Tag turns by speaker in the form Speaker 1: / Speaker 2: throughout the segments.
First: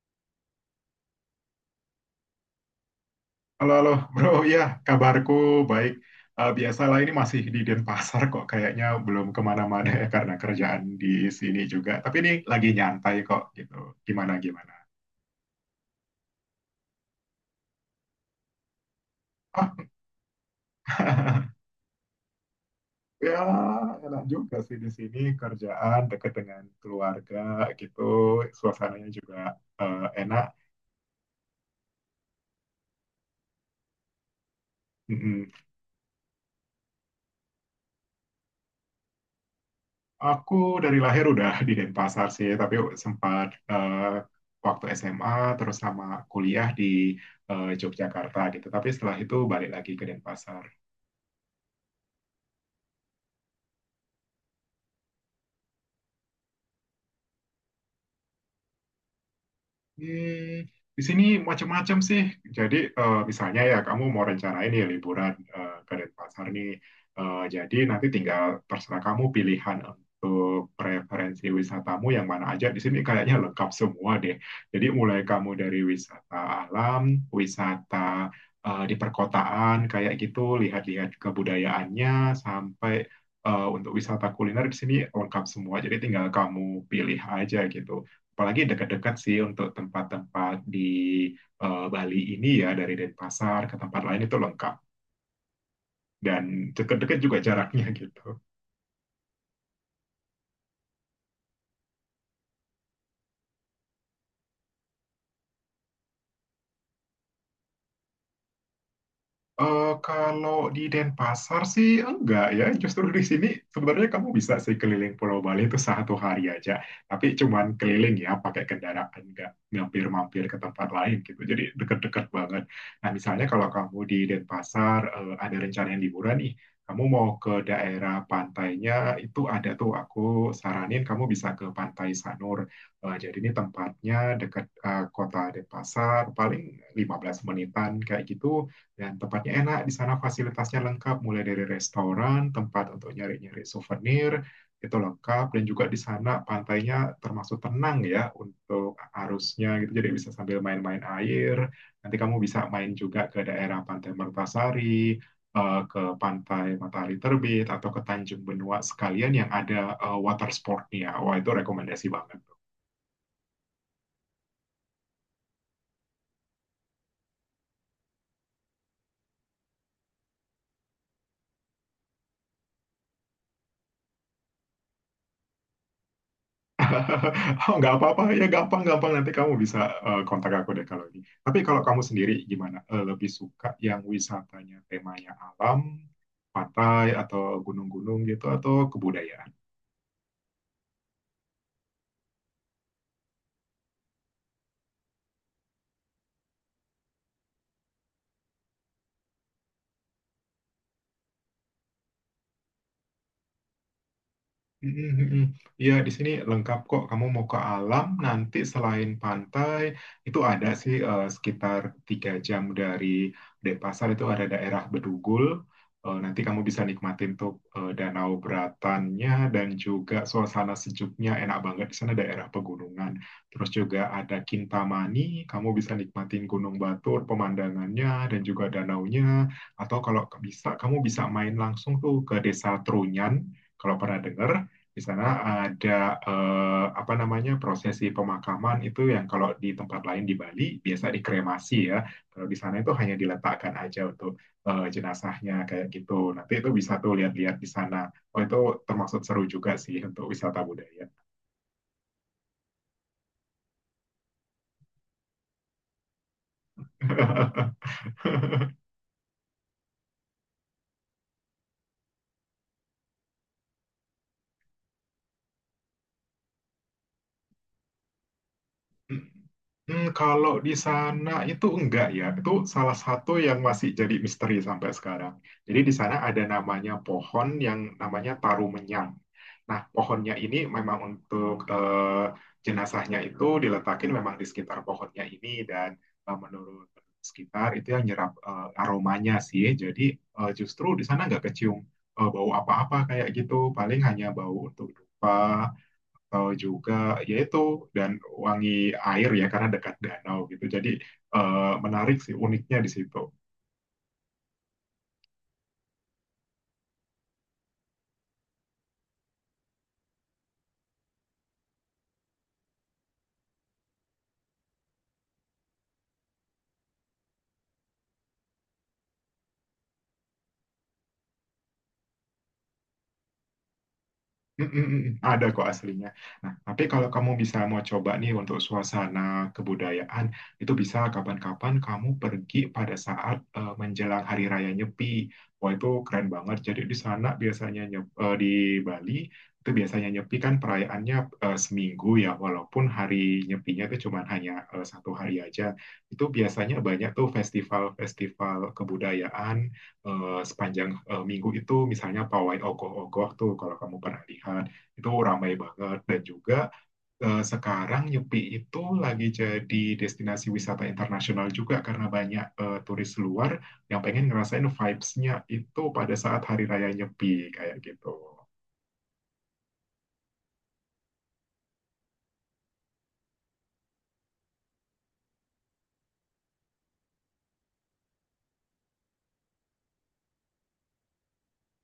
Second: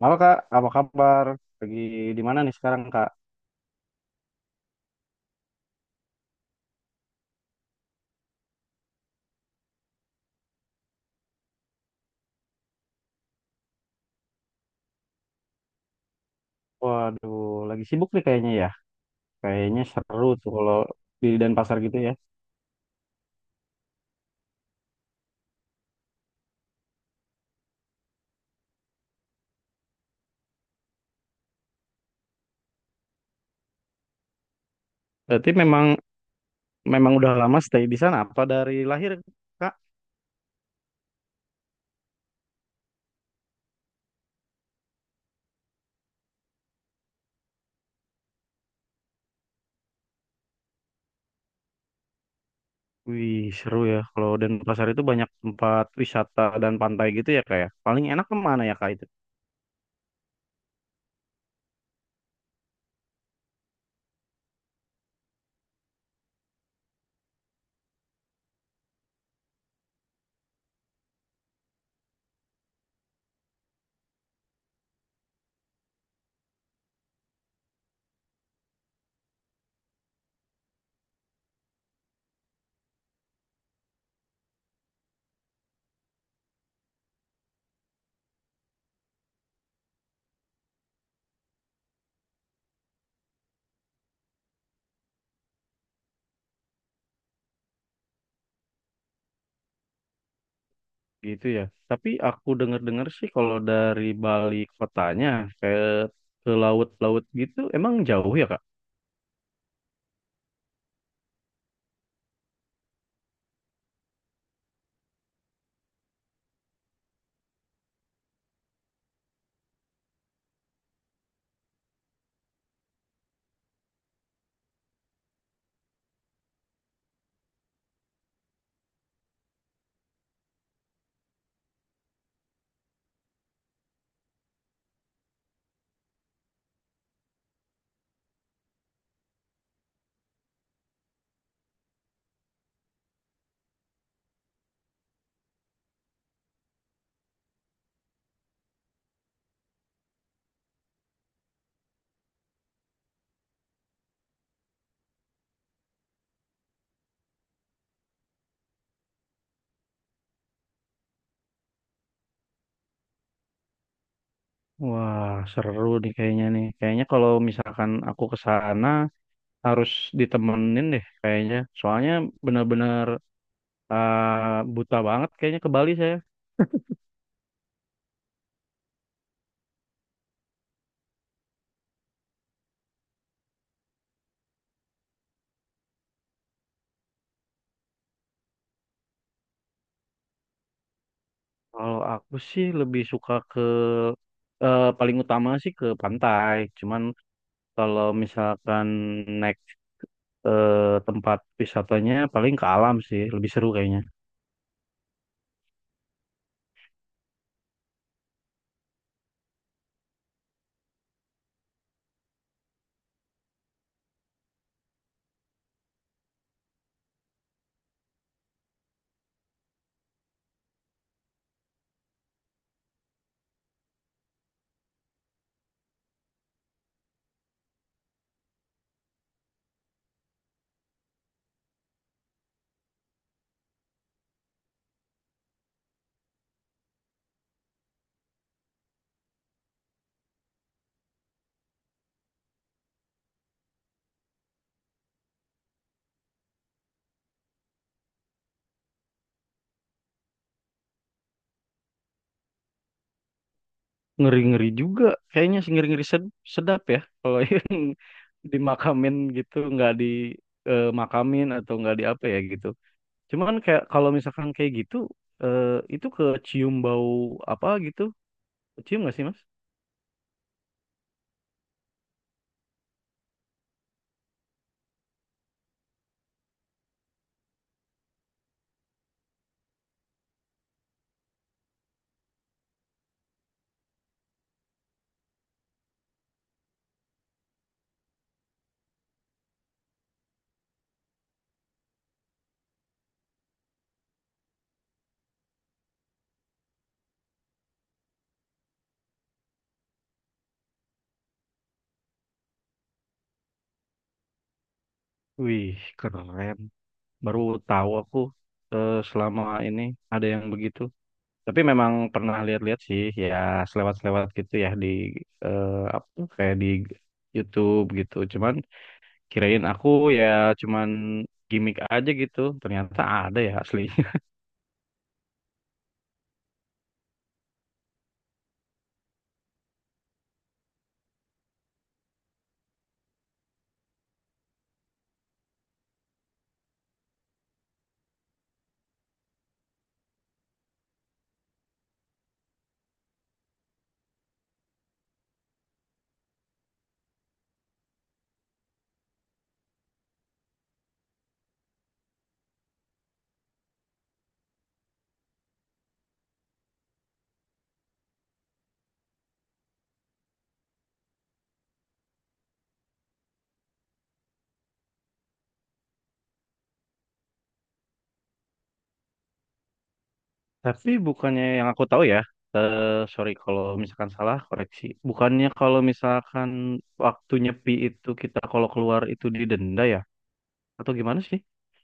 Speaker 1: Halo Kak, apa kabar? Lagi di mana nih sekarang Kak?
Speaker 2: Halo, halo, bro. Ya, kabarku baik. Biasalah ini masih di Denpasar kok. Kayaknya belum kemana-mana ya karena kerjaan di sini juga. Tapi ini lagi nyantai kok gitu. Gimana, gimana?
Speaker 1: Waduh, lagi sibuk nih kayaknya ya.
Speaker 2: Oh,
Speaker 1: Kayaknya seru tuh kalau di Denpasar gitu ya.
Speaker 2: ya enak juga sih di sini kerjaan deket dengan keluarga gitu. Suasananya juga enak.
Speaker 1: Berarti memang memang udah lama stay di sana apa dari lahir Kak?
Speaker 2: Aku dari lahir udah di Denpasar sih, tapi sempat waktu SMA terus sama kuliah di Yogyakarta gitu. Tapi setelah itu balik lagi ke Denpasar.
Speaker 1: Wih, seru ya. Kalau Denpasar itu banyak tempat wisata dan pantai gitu ya Kak ya. Paling enak kemana ya Kak itu?
Speaker 2: Hmm, di sini macam-macam sih. Jadi misalnya ya kamu mau rencanain ya liburan ke Denpasar nih. Jadi nanti tinggal terserah kamu pilihan untuk preferensi wisatamu yang mana aja. Di sini kayaknya lengkap semua deh. Jadi mulai kamu dari wisata alam, wisata di perkotaan kayak gitu, lihat-lihat kebudayaannya sampai untuk wisata kuliner di sini lengkap semua. Jadi tinggal kamu pilih aja gitu, apalagi dekat-dekat sih untuk tempat-tempat di Bali ini ya, dari Denpasar ke tempat lain itu lengkap dan dekat-dekat juga jaraknya gitu.
Speaker 1: Gitu ya. Tapi aku dengar-dengar sih kalau dari Bali kotanya kayak ke laut-laut gitu emang jauh ya Kak, ya?
Speaker 2: Kalau di Denpasar sih enggak ya, justru di sini sebenarnya kamu bisa sih keliling Pulau Bali itu satu hari aja, tapi cuman keliling ya pakai kendaraan, enggak mampir-mampir ke tempat lain gitu, jadi deket-deket banget. Nah misalnya kalau kamu di Denpasar ada rencana yang liburan nih, kamu mau ke daerah pantainya, itu ada tuh aku saranin kamu bisa ke Pantai Sanur. Jadi ini tempatnya dekat kota Denpasar, paling 15 menitan kayak gitu, dan tempatnya enak, di sana fasilitasnya lengkap, mulai dari restoran, tempat untuk nyari-nyari souvenir, itu lengkap, dan juga di sana pantainya termasuk tenang ya untuk arusnya gitu, jadi bisa sambil main-main air, nanti kamu bisa main juga ke daerah Pantai Mertasari, ke Pantai Matahari Terbit, atau ke Tanjung Benua sekalian yang ada water sportnya, wah itu rekomendasi banget.
Speaker 1: Wah, seru nih. Kayaknya kalau misalkan aku ke sana harus ditemenin deh kayaknya. Soalnya benar-benar buta banget kayaknya ke Bali saya.
Speaker 2: Oh, nggak apa-apa ya, gampang-gampang nanti kamu bisa kontak aku deh kalau ini. Tapi kalau kamu sendiri gimana? Eh, lebih suka yang wisatanya temanya alam, pantai atau gunung-gunung gitu atau kebudayaan?
Speaker 1: Kalau aku sih lebih suka ke paling utama sih ke pantai. Cuman kalau misalkan naik tempat wisatanya paling ke alam sih, lebih seru kayaknya.
Speaker 2: Mm, mm, mm. Ya, di sini lengkap kok. Kamu mau ke alam, nanti selain pantai, itu ada sih sekitar 3 jam dari Denpasar itu ada daerah Bedugul. Nanti kamu bisa nikmatin tuh danau beratannya dan juga suasana sejuknya, enak banget di sana daerah pegunungan. Terus juga ada Kintamani, kamu bisa nikmatin Gunung Batur, pemandangannya dan juga danaunya. Atau kalau bisa, kamu bisa main langsung tuh ke Desa Trunyan. Kalau pernah dengar, di sana ada apa namanya prosesi pemakaman itu, yang kalau di tempat lain di Bali biasa dikremasi ya. Kalau di sana itu hanya diletakkan aja untuk jenazahnya kayak gitu. Nanti itu bisa tuh lihat-lihat di sana. Oh itu termasuk seru juga sih untuk wisata budaya.
Speaker 1: Ngeri-ngeri juga. Kayaknya sih ngeri-ngeri sedap ya. Kalau yang dimakamin gitu, nggak dimakamin atau nggak di apa ya gitu. Cuman kayak kalau misalkan kayak gitu, eh, itu kecium bau apa gitu. Kecium nggak sih Mas?
Speaker 2: Hmm, kalau di sana itu enggak ya, itu salah satu yang masih jadi misteri sampai sekarang. Jadi di sana ada namanya pohon yang namanya tarumenyang. Nah, pohonnya ini memang untuk jenazahnya itu diletakin, memang di sekitar pohonnya ini, dan menurut sekitar itu yang nyerap aromanya sih. Jadi justru di sana nggak kecium bau apa-apa kayak gitu, paling hanya bau untuk dupa atau juga yaitu dan wangi air ya karena dekat danau gitu. Jadi eh, menarik sih uniknya di situ.
Speaker 1: Wih, keren. Baru tahu aku selama ini ada yang begitu. Tapi memang pernah lihat-lihat sih, ya selewat-selewat gitu ya di eh, apa kayak di YouTube gitu. Cuman kirain aku ya cuman gimmick aja gitu. Ternyata ada ya asli.
Speaker 2: Mm, mm, mm. Mm. Ada kok aslinya. Nah, tapi kalau kamu bisa mau coba nih untuk suasana kebudayaan, itu bisa kapan-kapan kamu pergi pada saat menjelang Hari Raya Nyepi. Wah, itu keren banget. Jadi di Bali itu biasanya Nyepi kan perayaannya seminggu ya, walaupun hari Nyepinya itu cuma hanya satu hari aja. Itu biasanya banyak tuh festival-festival kebudayaan sepanjang minggu itu, misalnya pawai ogoh-ogoh tuh, kalau kamu pernah lihat itu ramai banget. Dan juga sekarang Nyepi itu lagi jadi destinasi wisata internasional juga, karena banyak turis luar yang pengen ngerasain vibes-nya itu pada saat hari raya Nyepi kayak gitu.
Speaker 1: Tapi bukannya yang aku tahu ya. Eh, sorry kalau misalkan salah koreksi. Bukannya kalau misalkan waktu nyepi itu kita kalau keluar itu didenda ya? Atau gimana sih?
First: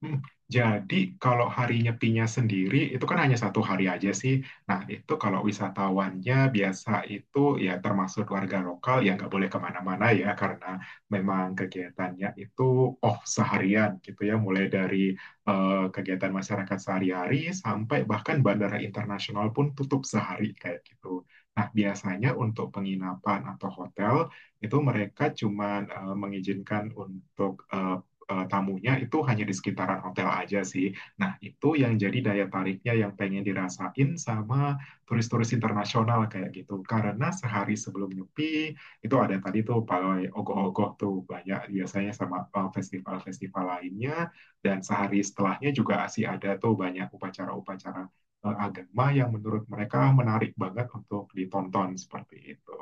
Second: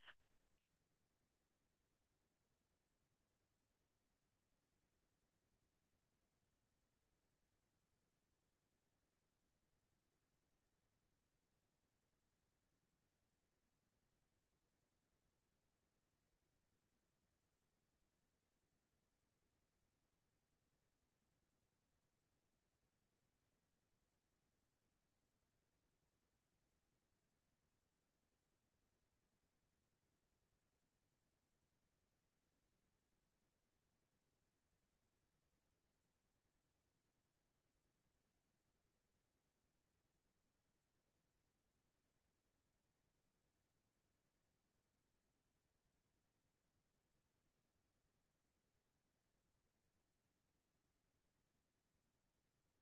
Speaker 2: Hmm, jadi kalau hari nyepinya sendiri itu kan hanya satu hari aja sih. Nah itu kalau wisatawannya biasa itu ya, termasuk warga lokal ya, nggak boleh kemana-mana ya karena memang kegiatannya itu off seharian gitu ya, mulai dari kegiatan masyarakat sehari-hari sampai bahkan bandara internasional pun tutup sehari kayak gitu. Nah biasanya untuk penginapan atau hotel itu mereka cuman mengizinkan untuk tamunya itu hanya di sekitaran hotel aja sih. Nah, itu yang jadi daya tariknya yang pengen dirasain sama turis-turis internasional kayak gitu. Karena sehari sebelum Nyepi, itu ada tadi tuh pawai ogoh-ogoh tuh banyak, biasanya sama festival-festival lainnya. Dan sehari setelahnya juga masih ada tuh banyak upacara-upacara agama yang menurut mereka menarik banget untuk ditonton seperti itu.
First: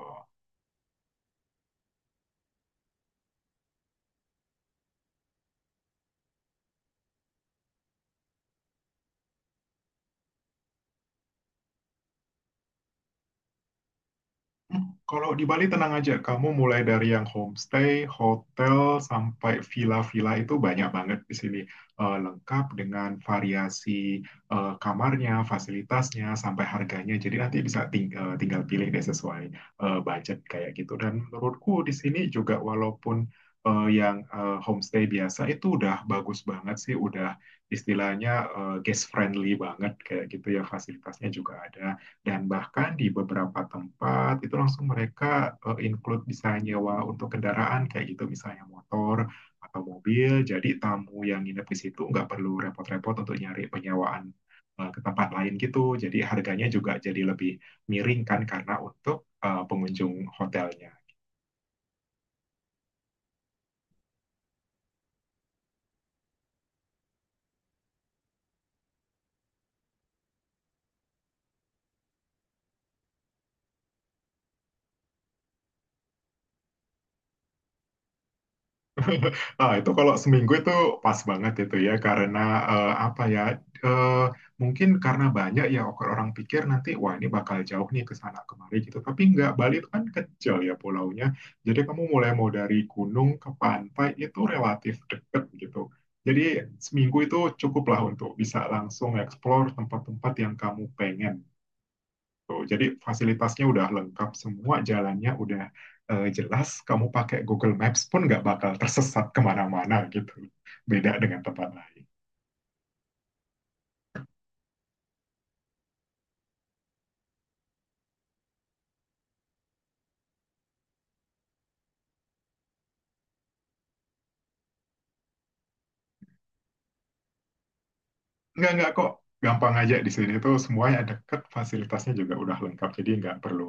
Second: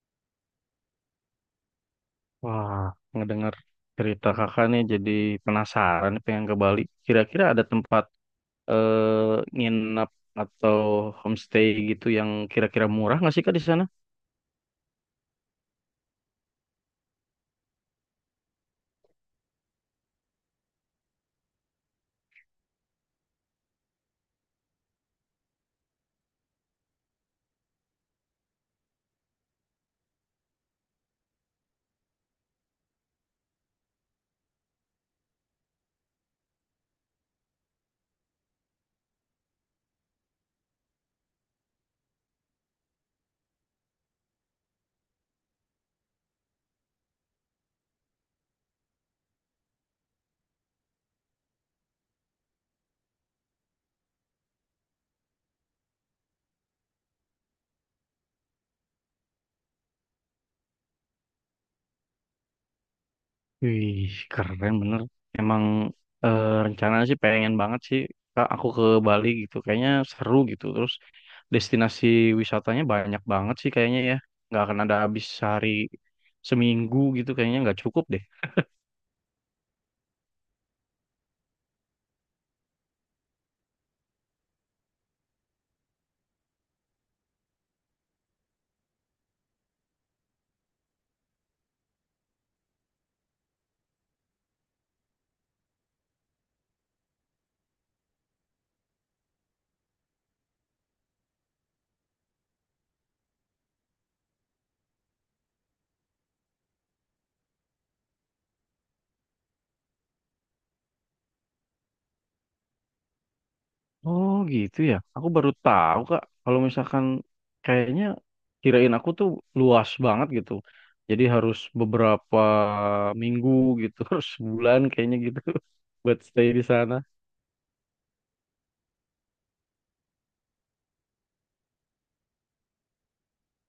Speaker 1: Wah, ngedengar cerita kakak nih jadi penasaran pengen ke Bali. Kira-kira ada tempat eh nginap atau homestay gitu yang kira-kira murah nggak sih kak di sana?
Speaker 2: Kalau di Bali tenang aja, kamu mulai dari yang homestay, hotel, sampai villa-villa itu banyak banget di sini. Lengkap dengan variasi kamarnya, fasilitasnya, sampai harganya. Jadi nanti bisa tinggal pilih deh sesuai budget kayak gitu. Dan menurutku di sini juga walaupun yang homestay biasa itu udah bagus banget sih, udah istilahnya guest friendly banget kayak gitu ya, fasilitasnya juga ada. Dan bahkan di beberapa tempat itu langsung mereka include bisa nyewa untuk kendaraan kayak gitu, misalnya motor atau mobil. Jadi tamu yang nginep di situ nggak perlu repot-repot untuk nyari penyewaan ke tempat lain gitu. Jadi harganya juga jadi lebih miring kan, karena untuk pengunjung hotelnya.
Speaker 1: Wih, keren bener. Emang rencananya sih pengen banget sih Kak, aku ke Bali gitu. Kayaknya seru gitu. Terus destinasi wisatanya banyak banget sih kayaknya ya. Nggak akan ada habis sehari seminggu gitu. Kayaknya nggak cukup deh.
Speaker 2: Nah, itu kalau seminggu itu pas banget itu ya karena apa ya eh, mungkin karena banyak ya orang pikir nanti wah ini bakal jauh nih ke sana kemari gitu, tapi nggak, Bali itu kan kecil ya pulaunya, jadi kamu mulai mau dari gunung ke pantai itu relatif deket gitu, jadi seminggu itu cukuplah untuk bisa langsung explore tempat-tempat yang kamu pengen tuh. Jadi fasilitasnya udah lengkap semua, jalannya udah jelas. Kamu pakai Google Maps pun nggak bakal tersesat kemana-mana gitu. Beda dengan tempat lain.
Speaker 1: Oh gitu ya. Aku baru tahu Kak. Kalau misalkan kayaknya kirain aku tuh luas banget gitu. Jadi harus beberapa minggu gitu. Harus sebulan kayaknya gitu. Buat stay di sana.
Speaker 2: Nggak kok. Gampang aja, di sini tuh semuanya deket, fasilitasnya juga udah lengkap. Jadi nggak perlu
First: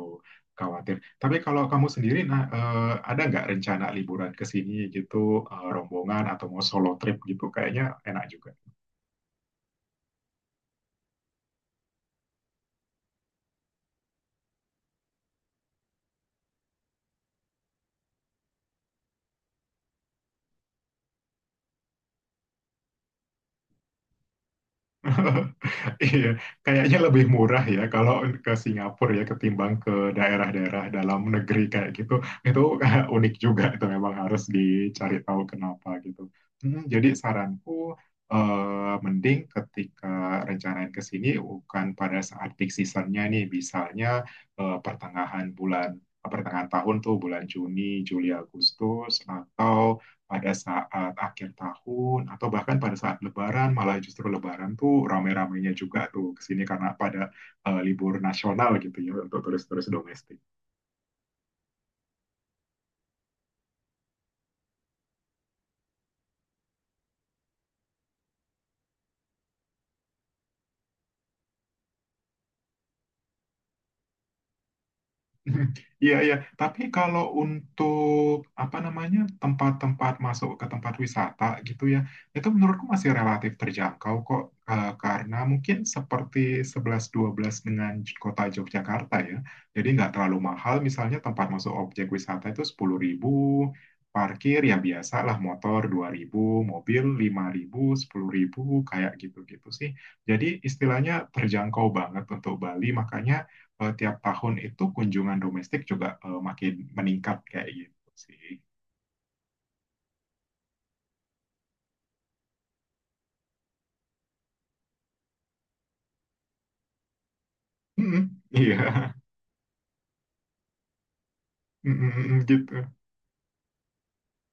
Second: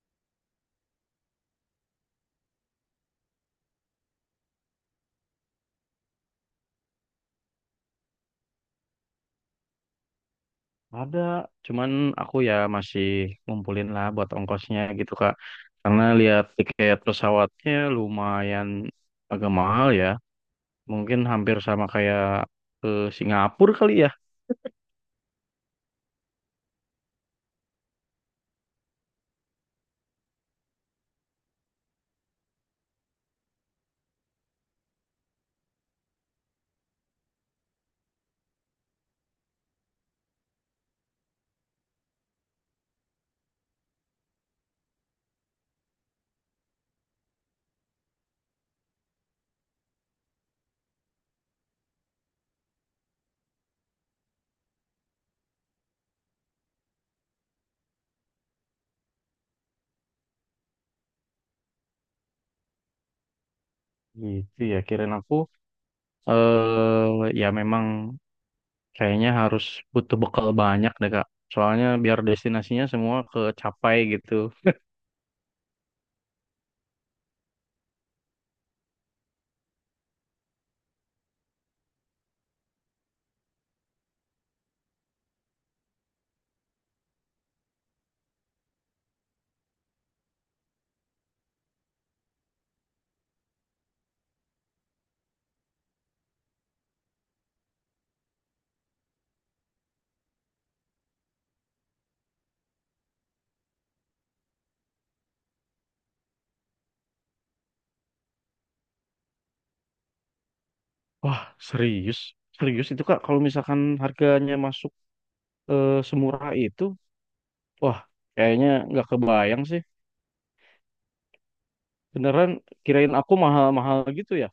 Speaker 2: khawatir. Tapi kalau kamu sendiri, nah, eh, ada nggak rencana liburan ke sini gitu, rombongan atau mau solo trip gitu? Kayaknya enak juga.
Speaker 1: Ada, cuman aku ya masih ngumpulin lah buat ongkosnya gitu Kak. Karena lihat tiket pesawatnya lumayan agak mahal ya. Mungkin hampir sama kayak ke Singapura kali ya.
Speaker 2: Iya, kayaknya lebih murah ya kalau ke Singapura ya ketimbang ke daerah-daerah dalam negeri kayak gitu. Itu unik juga itu, memang harus dicari tahu kenapa gitu. Hmm, jadi saranku mending ketika rencanain ke sini bukan pada saat peak seasonnya nih, misalnya pertengahan tahun tuh bulan Juni, Juli, Agustus, atau pada saat akhir tahun, atau bahkan pada saat Lebaran. Malah justru Lebaran tuh rame-ramenya juga tuh kesini karena pada libur nasional gitu ya untuk turis-turis domestik.
Speaker 1: Gitu ya, kirain aku ya memang kayaknya harus butuh bekal banyak deh Kak. Soalnya biar destinasinya semua kecapai gitu.
Speaker 2: Iya, iya. Tapi kalau untuk apa namanya tempat-tempat masuk ke tempat wisata gitu ya, itu menurutku masih relatif terjangkau kok. Karena mungkin seperti sebelas dua belas dengan kota Yogyakarta ya. Jadi nggak terlalu mahal. Misalnya tempat masuk objek wisata itu 10.000, parkir ya biasa lah, motor 2.000, mobil 5.000 10.000, kayak gitu-gitu sih. Jadi istilahnya terjangkau banget untuk Bali. Makanya tiap tahun itu kunjungan domestik juga makin meningkat kayak gitu sih.
Speaker 1: Wah, serius? Serius itu Kak, kalau misalkan harganya masuk semurah itu. Wah,
Speaker 2: Mm-mm,
Speaker 1: kayaknya nggak
Speaker 2: iya,
Speaker 1: kebayang sih.
Speaker 2: mm-mm,
Speaker 1: Beneran
Speaker 2: gitu.
Speaker 1: kirain aku mahal-mahal gitu ya.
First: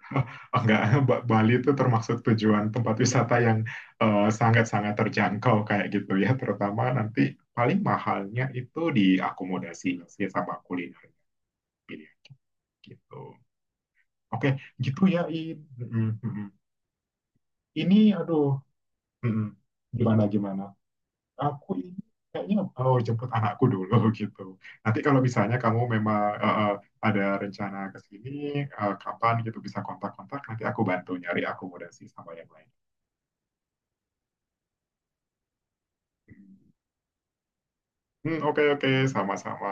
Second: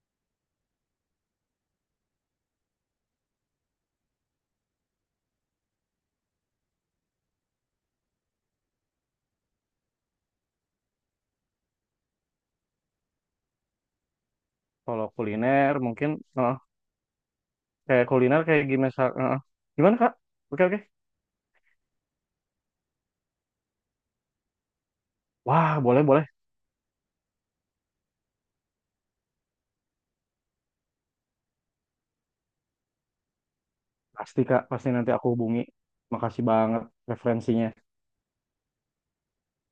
Speaker 2: Oh, enggak, Bali itu termasuk tujuan tempat wisata yang sangat-sangat terjangkau kayak gitu ya, terutama nanti paling mahalnya itu di akomodasinya sih, sama kuliner pilihan gitu. Oke, gitu
Speaker 1: Kalau
Speaker 2: ya, In.
Speaker 1: kuliner
Speaker 2: Mm-mm,
Speaker 1: mungkin
Speaker 2: mm-mm.
Speaker 1: eh,
Speaker 2: Ini,
Speaker 1: kayak kuliner
Speaker 2: aduh,
Speaker 1: kayak gimana? eh,
Speaker 2: mm-mm.
Speaker 1: Gimana Kak?
Speaker 2: Gimana
Speaker 1: Oke
Speaker 2: gimana?
Speaker 1: oke.
Speaker 2: Aku ini kayaknya oh jemput anakku dulu gitu. Nanti kalau misalnya
Speaker 1: Wah,
Speaker 2: kamu
Speaker 1: boleh
Speaker 2: memang
Speaker 1: boleh.
Speaker 2: ada rencana ke sini kapan gitu, bisa kontak-kontak nanti aku bantu nyari akomodasi sama yang lain.
Speaker 1: Pasti Kak, pasti nanti aku hubungi. Makasih banget referensinya.
Speaker 2: Hmm, oke oke, sama-sama.